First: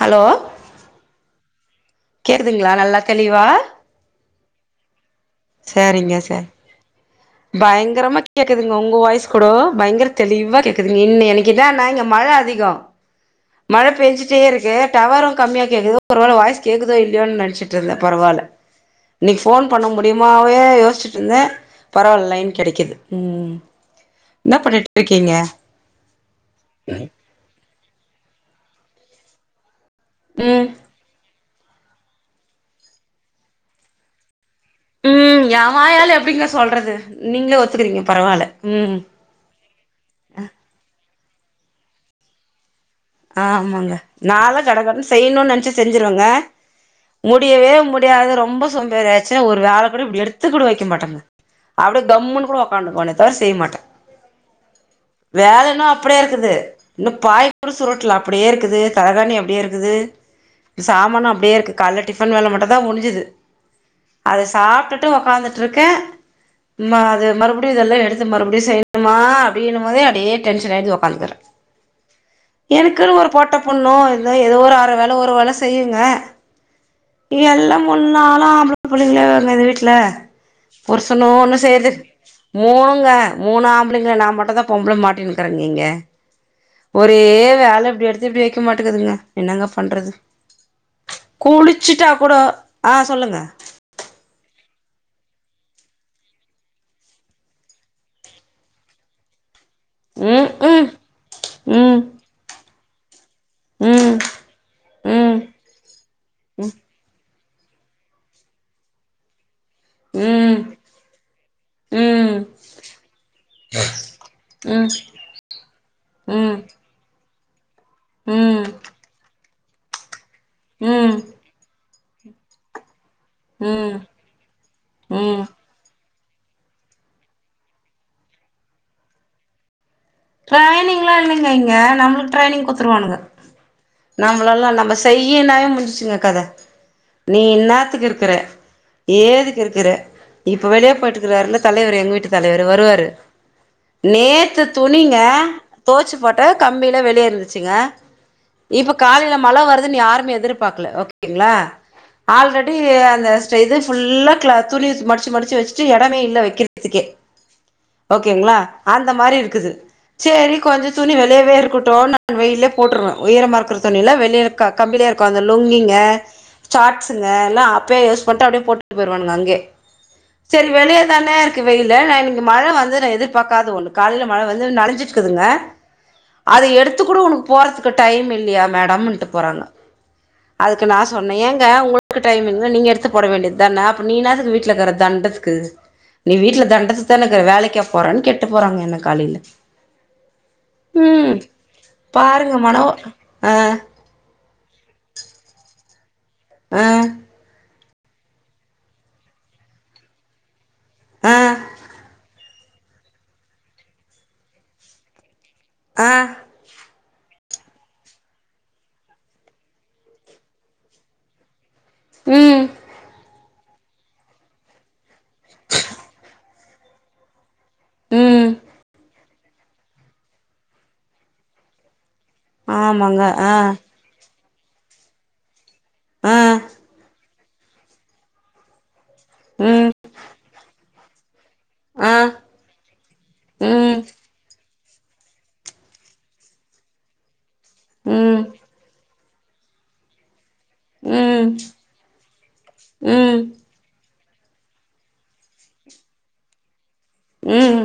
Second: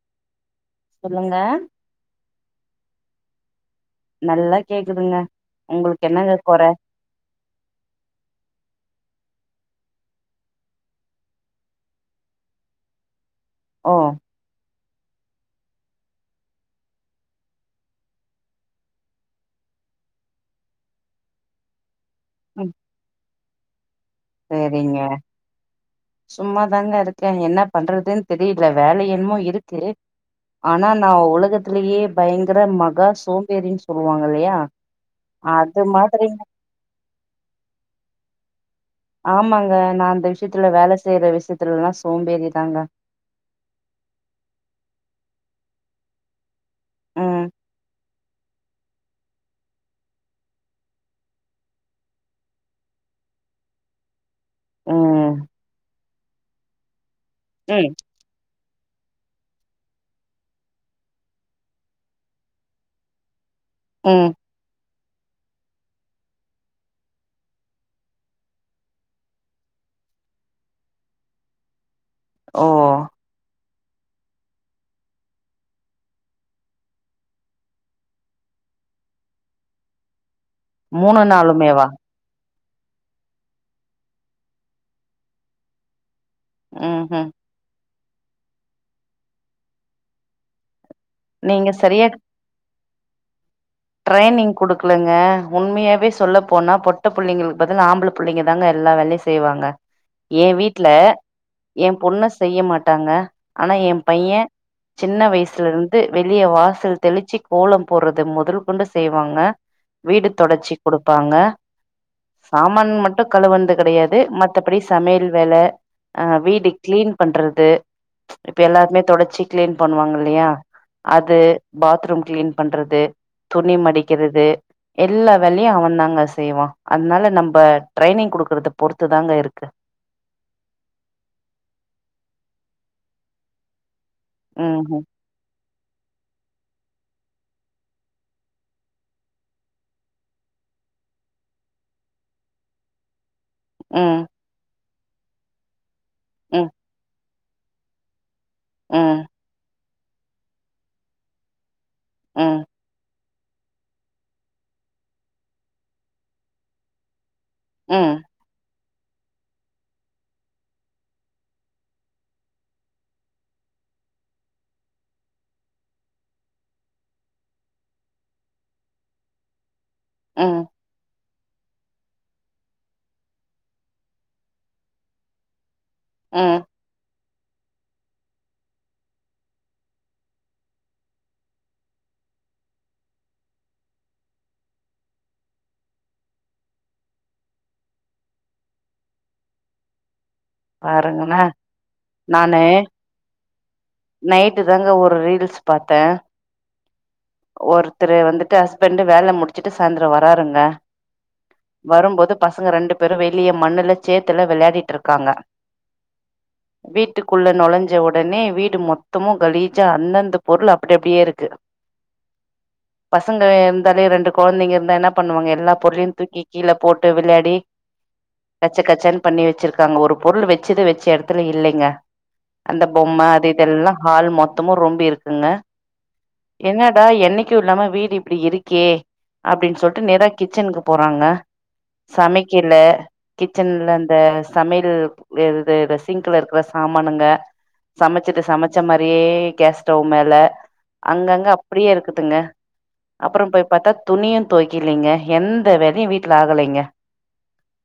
hello சொல்லுங்க கேட்குதுங்களா நல்லா தெளிவா நல்லா கேக்குதுங்க உங்களுக்கு சரிங்க என்னங்க சார் கொர பயங்கரமா கேக்குதுங்க உங்க வயசு கூடோ பயங்கர தெளிவா கேக்குதுங்க இன்ன எனனைக்குதா நா இங்க மழை அதிகோ மழ ஓ பெஞ்சிட்டே இருக்கு டவரு கம்மியா கேக்குது ஒரு வேல வாய்ஸ் கேக்குதோ இல்லையோ நினைச்சிட்டு இருந்தே பரவால இன்னிக்கு ஃபோன் பண்ண முடியுமாவே யோசிச்சிட்டு இருந்தே பரவாயில்ல லைன் ம் கேடைக்குது ம் ம் என்ன பண்ணிட்டு சேரிங்க இருக்கீங்க சும்மா தாங்க இருக்கே என்ன பண்றதுன் தெரியல வேல என்னமோ இருக்கு தெ ம் ஆனா நா உலக உலகத்லயே பயங்கர மகா சோம்பேரின் சொல்லுவாங்க இல்லயா உம் ஏ வாயால எப்டிங்க சொல்றது நீங்ளே ஒத்துக்குறீங்க பரவால ஆமாங்க நா அந்த விஷயத்ல வேல செய்ற விஷயத்ல எல்லா சோம்பேறி தாங்க ஆமாங்க நால்லா கடகடன்னு செய்யணு நெனச்சா செஞ்சிருவேங்க ம் முடியவே முடிய எப்பயாவது ரொம்ப சோம்பேறி ஆயிடுச்சுன ஒரு வேல கூட இப்டி எடுத்துக்கூட வக்க மாட்டா அப்டி கம்முனு கூட உக்காந்ருபானே தவிர செய்ய மாட்ட ம் வேலன அப்டியே இருக்குது இன்னு பாய் ஒரு ம் சுருட்ல அப்டியே இருக்குது தலகாணி அப்டியே இருக்குது சாமானு அப்டியே இருக்கு காலைல டிஃபன் வேல மட்டு தா முடிஞ்சுது ம் அது சாப்டுட்டு மட்டு உக்காந்துட்டு இருக்கே அது மறுபடியு இதெல்லா எடுத்து மறுபடியு செய்யணுமா அப்டினு போதே அப்டியே டென்ஷன் ஆயிட்டு உக்காந்துகுறே ஓ எனக்குன்னு ஒரு பொட்ட பொண்ணோ ஏதோ ஒரு அர வேல ஒரு வேல செய்யுங்க எல்லா முண்ணாலு ஆம்ள புள்ளங்க இந்த வீட்ல மூணு புருசனூ ஒன்னு நாளுமேவா செய்றது மூனுங்க மூனு ஆம்ளைங்க நா மட்டு தா பொம்பள மாட்டின்னுக்கிறேங்க நீங்க உம் உம் அதெல இப்டி எடுத்து இப்டி வக்க மாட்டேங்கதுங்க என்னங்க பண்றது நீங்க சரியா குளுச்சிட்டா கூட ஆ சொல்லுங்க க்களுங்க உண்மையாவே சொல்ல போனா பொட்ட புள்ளங்களுக்கு பதில் ஆம்ள புள்ளங்க தாங்க எல்லா வேலயு செய்வாங்க எ ம் ம் வீட்ல எ ம் பொண்ண செய்ய மாட்டே ட்டாங்க ஆனா எ ம் பைய சின்ன ம் வயசுல இருந்து வெளிய வாசல் தெளிச்சு கோலம் போடுறது மொதல் கொண்டு செய்வாங்க வீடு ம் தொடச்சி குடுப்பாங்க ம் சாமான் மட்டு கலுவந்னது கிடயாது மத்தபடி ம் சமயல் வேல அ ம் வீடு கிளீன் பண்றது இப்ப ம் எல்லாருமே தொடச்சி கிளீன் பண்ணுவாங்ள இல்லய ம் அது பாத் ரூம் கிளீன் பண்றது துணி ம் மடிக்கிறது ம் எல்லாவேலையும் அவன் தாங்க செய்வான் அதனால நம்ம ட்ரைனிங் குடுக்கறத பொறுத்து தாங்க இருக்கு ட்ரைனிங் லா இல்லைங்க இங்க நம்மளுக்கு ட்ரைனிங் குடுத்துருவானுங்க நம்மளெல்லா நம்ம ம்ஹும் செய்யனாவே முடிச் நீ இன்னத்துக்கு இருக்கற ஏதுக்கு இருக்கிற இப்ப வெளியே போய்ட்டுக்கிறாருல தலைவர் எங்க வீட்டு தலைவர் வருவாரு ம் நேத்து துணிங்க தோச்சு போட்ட ம் கம்பியில வெளியே இருக்குது சுங்க இப்ப ம் காலையில மல வருது யாருமே எதிர்பார்கக்கல ஓகேங்களா ம் ஆல்ரெடி அந்த இது ஃபுல்லா கிலாத் துணி மடிச்சி மடிச்சி வச்ட்டு எடமே இல்ல வைக்கிறதுக்கே ம் ஓகேங்களா ஆந்த மாரி இருக் சேரி கொஞ்ச துணி வெளியவே இருக்கட்டும் நா வெயிலயே போட்றனும் உயரமா இருக்ற துணில்ல வெளில கா கம்பிலே இருக்கு அந்த லுங்கிங்க சாட்ஸ்ங்க எல்லா அப்யே யோஸ் பண்ட்டு அப்டியே போட்டுட்டு போய்டுவாங்க அங்கே ம் சேரி வெளிய தானே இருக் க்கு வெயில நான் இன்னைக்கி மழ வந்துரும் எதிர்பாக்காத ஒண்ணு கால்ல மழ வந்து நானஞ்சுருக்குதுங்க ம் அத எடுத்துகூட உனக் போறதுக்கு டைம் இல்லயா மேடம்ன்ட்டு போறாங்க அதுக்கு நா சொன்னேன் ஏங்க உங்களுக்கு டைமா இருந்தா நீங்க எடுத்து போட வேண்டியதானே அப்ப நீஎன்னாத்துக்கு வீட்ல இருக்குற தெண்டத்கு நீ வீட்ல தெண்டத்துக்கு தானே இருக்குற வேலைக்க போறன்னு கேட்டு போறாங்க என்ன காலையில உம் பாருங்களே பாருங்க நானு மனவ ஆஹ் த்து தாங்க ஒரு ரீல்ஸ் பாத்தேன் ஆஹ் ஒருத்தர் வந்துட்டு ஹஸ்பண்ட் வேல முடிச்ட்டு சாய்தரம் வராருங்க ஆ வரும்போது பசங்க ரெண்டு பேரும் வெளிய மண்ணுல சேத்துல வெளையாடிட்டு இருக்காங்க ஆஹ குள்ள நுழைஞ்ச உடனே வீடு மொத்தமும் கலீஜா அந்தந்த பொருள் அப்டி அப்டியே இருக்கு ம் பசங்க எம் இருந்தாலே ரெண்டு குழந்தைங்க இருந்தா என்ன பண்ணுவாங்க எல்லா பொருளயும் தூக்கி கீழே போட்டு விளையாடி ம் கச்ச கச்சன் பண்ணி வச்சிருக்காங்க ஒரு பொருள் வெச்சது வெச்ச எடத்துல இல்லிங்க அந்த ஆமாங்க பொம்ம அது ஆ இது எல்லா ஹால் மொத் த்தமு ரொம்பி இருக்குங்க ஆ என்னடா என்னைக்கு இல்லாம வீடு இப்டி இருக்கே அப்டின் ம் சொல்ட்டு நேரா கிச்சன்க்குப் போறாங்க ஆ சமைக்கல கிச்சன்ல ம் இந்த சமயல் து இது இது சிங்குல இருக்குற சாமானுங்க ம் சமச்சுட்டு சமச்ச மாரி அப்டியே கேஸ் ஸ்டவ் மேல அங்கங்க ம் அப்டியே இருக்குதுங்க ம் அப்புறம் போய் பாத்தா துணியு தொவக்கிலிங்க எந்த வேலயு வீட்ல ஆகலைங்க ம்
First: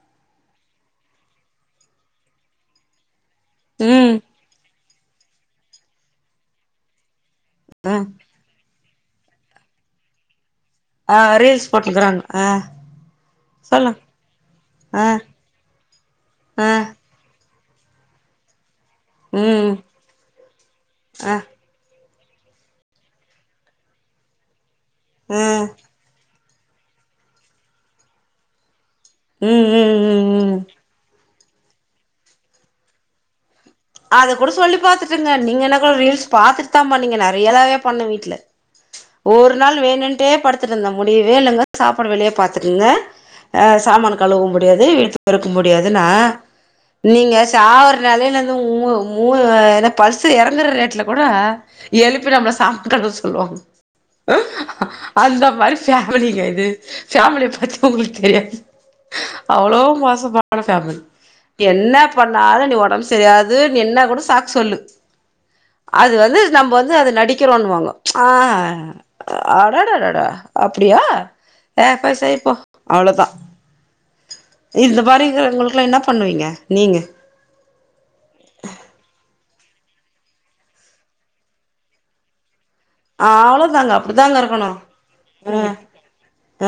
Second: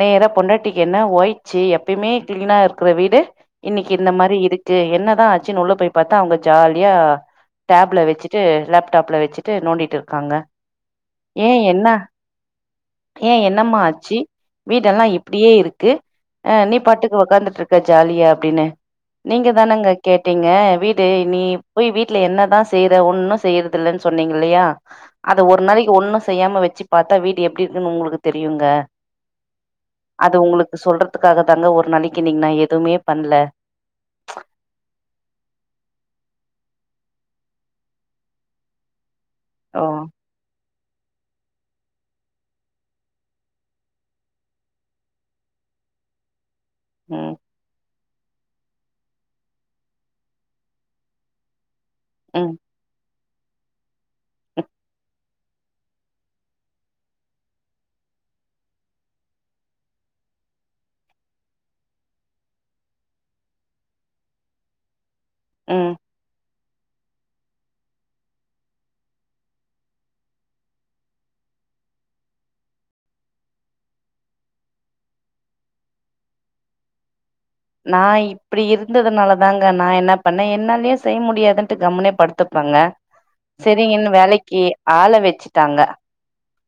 நேரா பொண்டாடிக்கு என்ன ஓயிச்சு எப்பயுமே கிளீனா இருக்குற வீடு இன்னிக்கு இந்த ம் மாரி இருக் டு என்னதா ஆச்சுன் உள்ள போய் பாத்தா அவங்க ஜாலியா ஆ டேப்ல வெச்சுட்டு லேப் டேப்ல வெச்சுட்டு நோண்டிட்டு இருக்காங்க ஆ ஏ ரீல்ஸ் என்ன போட்டுக்கிறாங்க ஆ ஏ என்னம்மா சொல்லுங்க ஆச்சு வீடெல்லா ஆ இப்படியே இருக்கு அ நீ ஆ பாட்டுக்கு உக்காந்துட்டு இருக் க்க ஜாலியா அப்டின்னு நீங்க ம் தானங்க கேட்டீங்க வீடு அ நீ போய் வீட் வீட்ல என்னதா செய்யற ஒன்னு செய்யறது இல்லன் சொன்னீங்க இல்லியா அது அ ஒரு நாளைக்கு ஒன்னுஸ் செய்யாம வெச்சு பாத்தா வீடு எப்டி இருக்குன் உங்களுக்கு தெரியுங்க ம் ம் ம் அது ம் உங்களுக்கு சொல்றதுக் க்காக தாங்க ஒரு நாளைக்கு நீங்க நா எதுமே பண்ல அத கூட சொல்லி பத்தாம்மா நீங்க நறையதாவே பண்ணு வீட்ல ஒரு நாள் ஓ வேணுன்டே படுத் படுத்துட்டு இருந்த முடியவே இல்லங்க சாப்பாடு வெளியேன பாத்துக்கங்க அ சாமானோ கழுவ முடியாது வீட்ட பெறுக்க முடியாதுன்னா ம் நீங்க சாவுர நாலே நானு து மூ மூ என்ன பல்சு இறங்குற ரேட்ல கூட எழுப்பி ம் நம்மள சாப்டஸ் சொல்லுவாங்கோ ம் அஹ அந்த மாரி ஃபேமிலிங்க இது ஃபேமிலிய பத்தி உங்களுக்கு தெரியாது அவ்வளோ மோசமான ஃபேமிலி என்ன பண்ணாலு நீ ஒடம்புஸ் செரி அது நீ என்னா கூட சாக்கு சொல்லு ம் அது வந்து நம்ம வந்து அத நடிக்கிறோன்னுவாங்க ஆ அ அடடடடா அப்டியா ஏ பச இப்பொ அவ்ளதா இந்த மாரி கலன்களுக்லா என்னா பண்ணுவீங்க நீங்க நா இப்டி இருந்ததுனால தாங்க நா என்னா பண்ணே என்னாலய செய்ய முடியாதுன்ட்டு கம்முனே படுத்துப் பங்க‌ ஆ அவ்ளோதாங்க சேரிங்கன்னு அப்டிதாங்க வேலைக்கு இருக்கணு ஆள வச்சுட்டாங்க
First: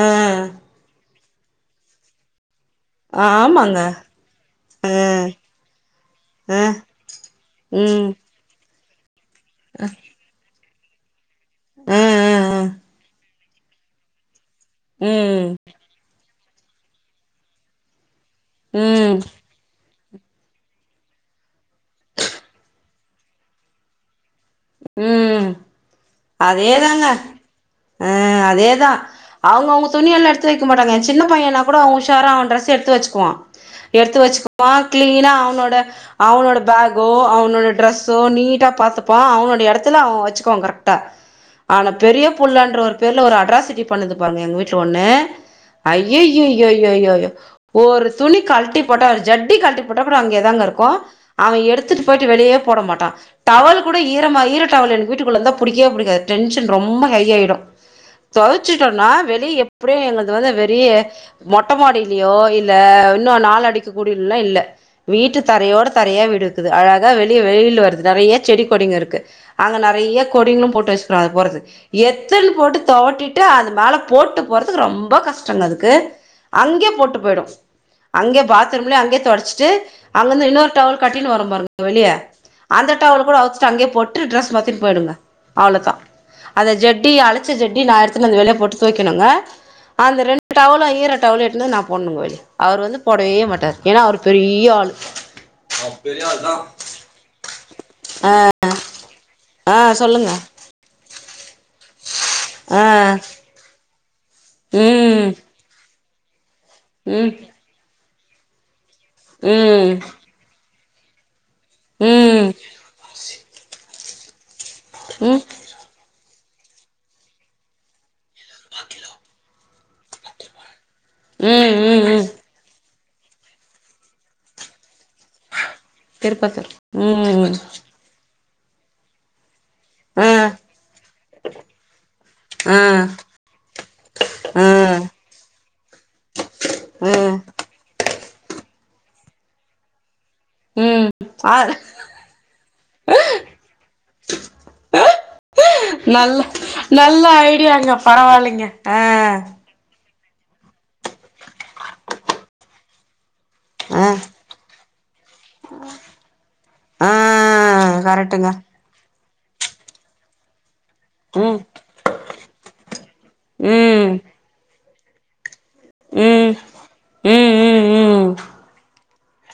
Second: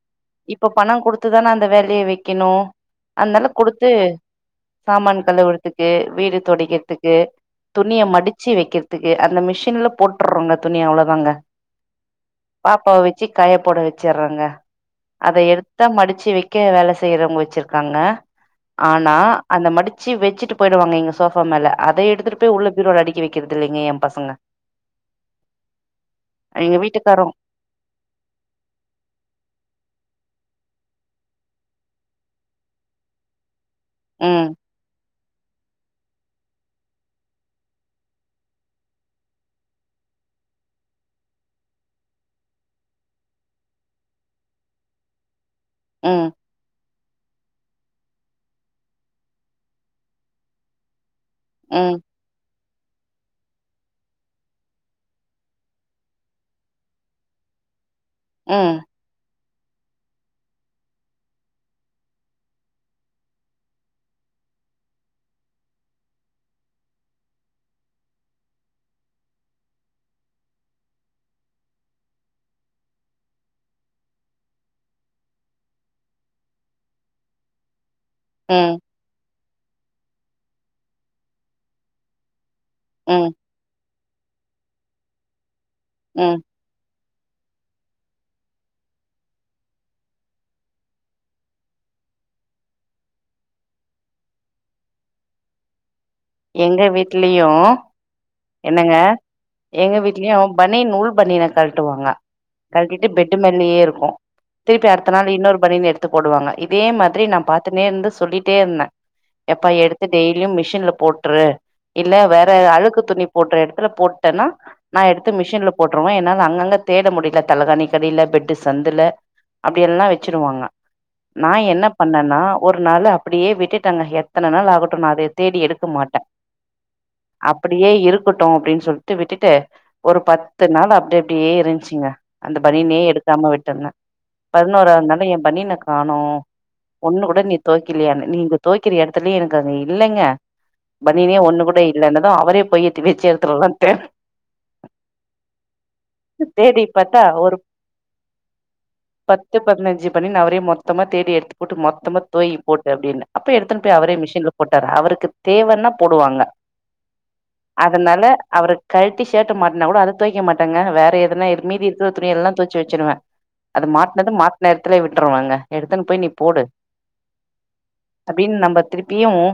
ஆ இப்ப பண குடு ட்டு தா நா அந்த வேலைய வக்கெணு ஆ அன்னால ஆமாங்க குடுத்து ஆ சாமான் கழுவுற கு வீடு ஆ தொடக்கிற்துக்கு துணிய ம் மடுச்சு வக்கெற்துக்கு து அந்த மிஷின்ல போட்டுர்றோங்க துணி அவ்ளொதாங்க ஆ ஆ ஆ பாப்பாவ வச்சிக் காய போட வச்சுர்றங்க அத ம் எடுத்தா மடுச்சு வை க்க வேல செய்றவுங்க வச்சுருக்காங்க ம் ஆனா அந்த மடு ச்சு வச்சுட்டு போய்டுவாங்க இங்க சோஃபா மேல அத எடுத்துட்டு போய் உள்ள பீரோல அடுக்கி வக்கிறதில்லெங்க எம் பசங்க ம் எங்க அதேதாங்க வீட்டுக்காரு அ அதேதா அவுங்கவுங்க துணியெல்லா எடுத்து வை க்க மாட்டாங்க சின்ன பையன்னா கூட அவ உஷார அவ டிரெஸ்ஸ எடுத்து வச்சுக்குவா எடுத்து ம் வச்சுக்குவா க்ளீனா அவனோட அவனோட பேகோ அவனோட ட்ரெஸ்ஸோ நீட்டா பாத்துப்பா அவ னுடைய எடத்துல அவ வச்சுக்குவா கரெக்டா ஆனா பெரியபுள்ளன்ற ஒரு பேருல ஒரு அட்ராசிட்டி பண்ணுது பாருங்க எங்க வீட்ல ஒன்னு ம் அய்யய்யய்யய் யொயொயோ ஒரு துணி கழ்டி போட்டா ஒரு ஜட்டி கழ்டி போட்டா கூட அங்கயே தாங்க இருக்கு அவ எடுத்துட்டு ம் போயிட்டு வெளியே போட மாட்டா டவலு கூட ஈரமா ஈர டவல் எனக்கு வீட்டுக்குள்ளந்தா புடிக்கவே புடிக்காது டென்ஷன் ரொம்ப ஹை‌ ஆயிடு ம் தொவச்சுட்டோன்னா வெளிய எ ப்புடியே எங்கள்து வந்து வெரிய மொட்ட மாடிலயோ இல்ல இன்னு நால் அடிக்க கூடில்லா இல்ல வீட்டு தரையோட தரையா வீடுக்குது அழகா வெளிய வெயில் வருது நெறைய செடி கொடிங்க இருக்கு அங்க நறைய கொடிங்களு போட்டு வச்சுக்கிறோ அது போறது எத்துன்னு போட்டு தொவட்டிட்டு அது மேல போட்டு போறதுக்கு ரொம்ப கஷ்டங்க அதுக்கு அங்யே போட்டு போயிடு அங்கே ம் பாத்ரூம்லே அங்கே தொடச்சு ட்டு அங்கந்து இன்னோரு டவல் கட்டினு வரும் பாருங்க வெளிய அந்த டவலு ம் கூட அவு அப்டியே போட்டு டிரெஸ் மாத்தின் போயிடுங்க அவ்ளதா ம் அத ஜெட் ஜட்டி அழச்ச ஜட்டி நா எடுத்துனு வந்து வெளிய போட்டு தொவைக்கணுங்க அந்த ரெண்டு டவுலு ஈர டவுல எடுத்துனு நா போடனுங்க வெளிய அவர் வந்து போடவே மாட்டாரு ஏன்னா அவரு பெரிய ஆளு எங்க வீட்லயு ஆ என்னங்க ஆ எங்க சொல்லுங்க வீட்லயு பனினு ஃபுள் பனினாக் கழட்டுவாங்க ஆ கழ்டிட்டு பெட்டு் மேல்லயே இருக்கு திருப்பி அடுத்த ம் நாள் இன்னொரு பணின எடுத் த்து போடுவாங்க இப் இதே மாதிரி ம் நா பாத்துனே இருந்தஸ் சொல்லிட்டே இருந்த எப்பா ம் எடுத்து டெய்லியு மிஷின்ல ட்ரூ ம் இல்ல ம் வேற அழுக்கு துணி போட்டுற எடுப் இதுல போட்டேன்னா நா எடுத்து ம் மிஷின்ல போட்ருவ என்னால் அங்கங்க தேட முடில தலகாணிக்கடில பெட் பெட்டு சந்துல அப்டி எல்லா வெச்சுருவாங்க நா ம் என்ன ம் பண்ணன்னா ஒரு நாளு அப் அப்டியே விட்டுட்டங்க எத்தன நாள் ஆகட்டு நா அதைய தேடி எடுக்க மாட் திருப்பத்தூர் ம் இருக்கட்டு அப்டின் சொல்ட்டு விட்டுட்டு ஒரு ஆ பத்து நாள் அப்டி அப்டியே இருந்துச்சுங்க அந்த பனினே ஆ எடுக்காம விட்டுருந்த ம் பதினோராாவது நாள் எ பனின காணோ ஒண்ணு ம் கூட நீ தொவைக்கிலியானு நீங்க தொவிக்குற எடத்துலயு எனக்கு அங்க இல்லங்க ம் பணினே ஆ ஒண்ணு கூட இல்லன்னது அவரே போய் திவெச்சு எடுத்துட்டு வரலான்டு நல்ல தே தேடிப்பாத்தா நல்ல ஒரு ஐடியாங்க பரவாயில்லைங்க ஆ பத்து பதினஞ்சு பணின அவரே மொத்தமா தேடி எடுத்து போட்டு மொத்தமா தொவக்கி போட்டு அப்டின்னு அப்ப எடுத்துன் போய் ஆ அவரே மிஷின்ல போட் டாரா அவருக்கு தேவன்னா போடுவாங்க ஆ அதனால கரெக்ட்டுங்க அவரு கழ் டி ஷோட்ட மாட்னா கூட அத தொவிக்க மாட் டாங்க வேற எதனா ம் மீதி இருக்குற துணிய எல்லா தொவச்சு வெச்சுருவ அது ம் மாட்னது மாட்ன எடத்துலயே விட்டுருவங்க எடுத்துன் போய் நீ ம் போடு ம் ம் ம் அப்டின் நம்ப திருப் பியவு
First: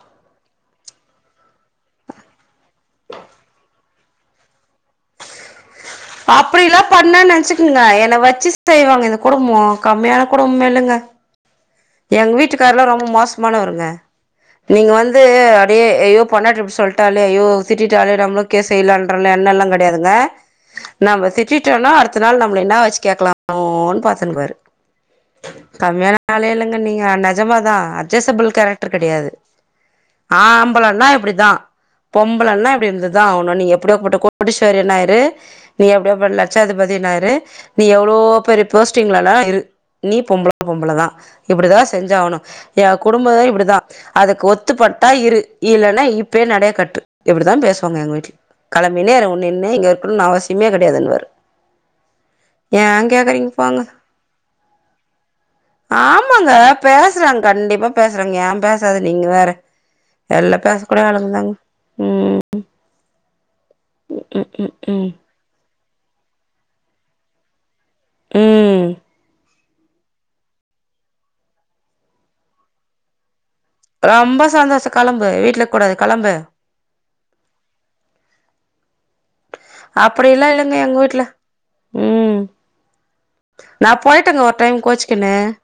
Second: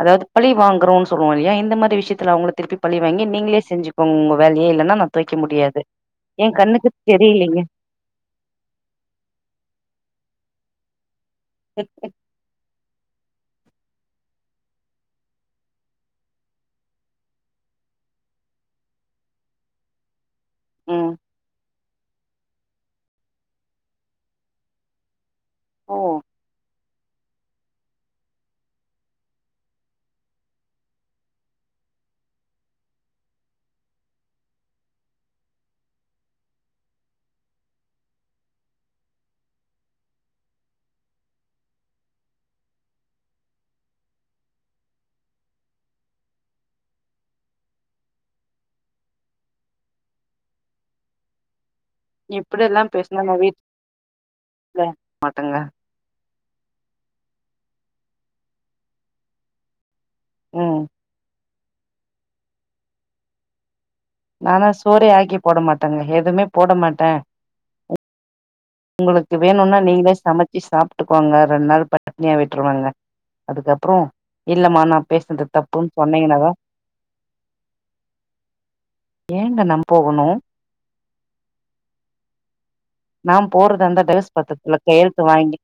அதாவது பழி வாங்குறோனு சொல்லுவோ இல்லயா இந்த மாரி விஷயத்ல அவங்ள திருப்பி பழி வாங்கி நீங்ளே செஞ்சிக்கோங்க உங்க வேலய இல்லன நா தொவைக்க முடியாது என் அப்டிலா கண்ணுக்கு பண்ணேனு தெரியலீங்க நினச்சுக்கங்க என்ன வச்சு செய்வாங்க இந்த குடும்ப கம்மியான குடும்ப இல்ல ங்க எங்க வீட்டுக்காரெல்லா ரொம்ப மோசமான வருங்க நீங்க வந்து அப்டியே ஐயோ பொண்டாட்டி இப்டி சொல்டாலே ஐயோ திட்டிட்டாலே நம்மளு கேஸே இல்லன்ற எண்ண எல்லா கிடயாதுங்க ம் நமஸே [unintelligible] தினொ அடுத்த நாள் நம்ள என்னா வச்சு கேக்கலானு பாத்துனு இருப்பாரு ஓ கம்மியான ஆலே இல்லங்க நீங்க நெஜமாதா அட்ஜஸ்புல் கேரக்டர் கெடயாது ஆம்பளனா இப்டிதா பொம்பளனா இப்டி இதுதா நீ எப்டியா பட்ட கோடிஸ்வரின இரு நீ எப்டியா பட்ட லட்சாதிபதினா இரு என்ன நீ எவ்ளோ பெரிய போஸ்டிங்லன இரு நீ பொம்பள பொம்பள தா இப்டிதா செஞ்சாவணு எ குடும்ப இப்டிதா அதுக்கு ஒத்துப்பட்டா இரு இல்லனா இப்பயே நடய கட்டு இப்டிதா பேசுவாங்க எங்க வீட்ல கிளம்பினே இரு இங்க இருக்கணும்னு அவசியமே கெடயாதுன்னுவாரு இப்டி எல்லா பேசுனா நா வீட்டுக்கு வர மாட்டேங்க ஆமாங்க பேசுறாங்க கண்டிப்பா பேசுறாங்க ஏன் பேசாது நீங்க வேற எல்லா பேச ம் கூடிய அழகுதாங்க உம் நானா சோறே ஆக்கி போட மாட்ட ங்க எதுமே போட மாட்டே ம் உங்களுக்கு வேணுனா நீங்ளே சமச்சு சாப்டுகோங்க ரெண்டு நாள் பட்னியா விட்ருவேங்க ரொம்ப சந்தோஷ கெலம்பு வீட்ல இருக்க தப்புன்னு கூடாது கெலம்பு சொன்னீங்கன்னாதா ஏங்க நா போகணு அப்டிலா இல்லங்க எங்க வீட்ல உம் போறதா இருந்தா டைவஸ் பத்ரத்ல கையெழுத்து வாங்கி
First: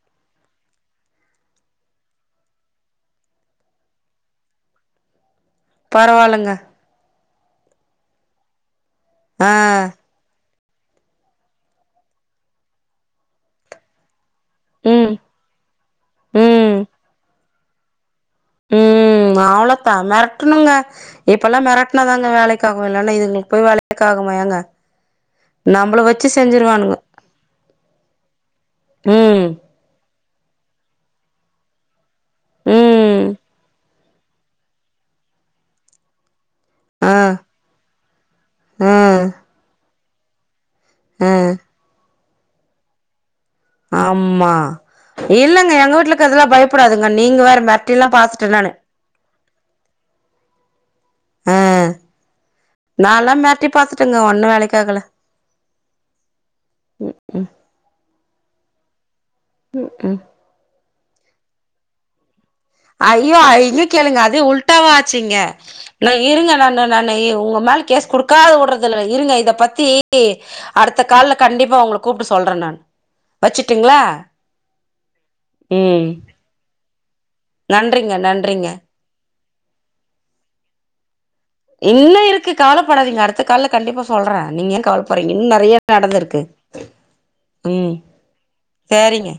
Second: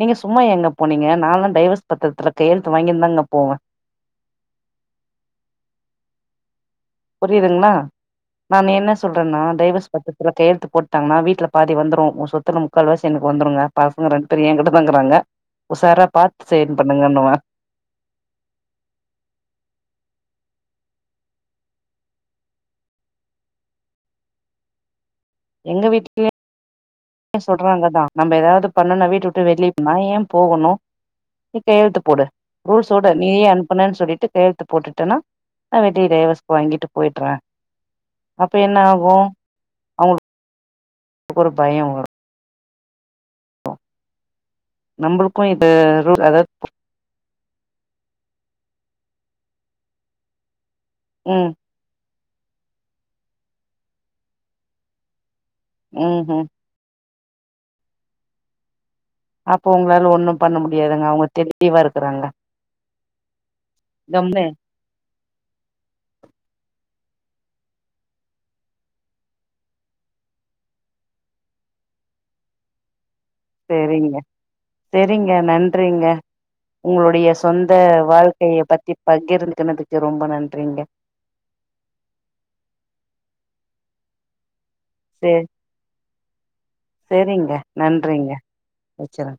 நீங்க சும்மா ஏங்க போனீங்க நால டைவஸ் பத்ரத்ல கையெழுத்து வாங்கினுதாக போவே பரவால்லங்க புரியுதுங்ளா நான் என்ன சொல்றேனா ஆ டைவஸ் பத்ரத்ல கையெழுத்து போட்டாங்னா வீட்ல பாதி வந்ரு ஒ சொத்துல முக்கால் வாசி எனக்கு வந்துருங்க பசங்க ரெண்டு இப்ப எங்கிட்ட ம் தங்குராங்க உஷாரா பாத்து செயல் பண்ணுங்கன்னுவா ம் ம் அவ்ளோத்தா மெரட்டுணுங்க இப்பல்லா மெரட்டுனாதாங்க வேலைக்கு ஆவு இல்லன்னா இதுங்களுக்கு போய் வேலைக்கு ஆகுமா ஏங்க நம்மள வச்சு செஞ்சிருவானுங்க சொல்றாங்க தா நம்ம ஏதாவது பண்ணுனா வீட்ட விட்டு ம் வெளியேத்னா ஏ போகணு நீ கையெழுத்து போடு ரூல்ஸோட ம் நீயே அனுப்பனேனு சொல்லிட்டு கையெழுத்து போட்டுடேனா அத டீவஸ் வாங்கிட்டு ஆ போயிட்றே அப்ப என்ன ஆ ஆகு அவுங்களுக்கு ஆ ஒரு பய்ய வரு ஆமா நம்மளுக்கு இது இல்லங்க எங்க ரூல் வீட்லக்கதுலா அதாவது பயப்புடாதுங்க நீங்க வேற மெர்ட்டில்லா பாத்துட்ட நானு ம் நால்லா மெர்ட்டி பாத்துட்டெங்க ஒன்னு வேலைக்காகல ம்ஹும் ம் ம் அப்ப உங்ளால ஒன்னு பண்ண முடியாது அவுங்க தெளிவா இருக்குறாங்க ஐயோ அய் இத கேளுங்க அதெ உல்டாவா ஆச்சு இங்க இருங்க நா ந நானு இ உங்க மேல கேஸ் குடுக்காது வுட்றதில்ல இருங்க இத பத்தி அடுத்த கால்ல கண்டிப்பா உங்கள கூப்ட்டு சொல்றெ நானு செரிங்க செரிங்க நன்றிங்க ம் உங்களுடைய சொந்த நன்றிங்க வாழ்க்கைய நன்றிங்க பத்தி பகிர்ந்து தினதுக்கு ரொம்ப நன்றிங்க இன்னு இருக்கு கவலப்படாதீங்க அடுத்த கால்ல கண்டிப்பா சொல்றே நீங்க என் செ கவலபறீங்க இன்னு நறைய நடந்துருக்கு செரிங்க ம் நன்றிங்க வச்சுறே சேரிங்க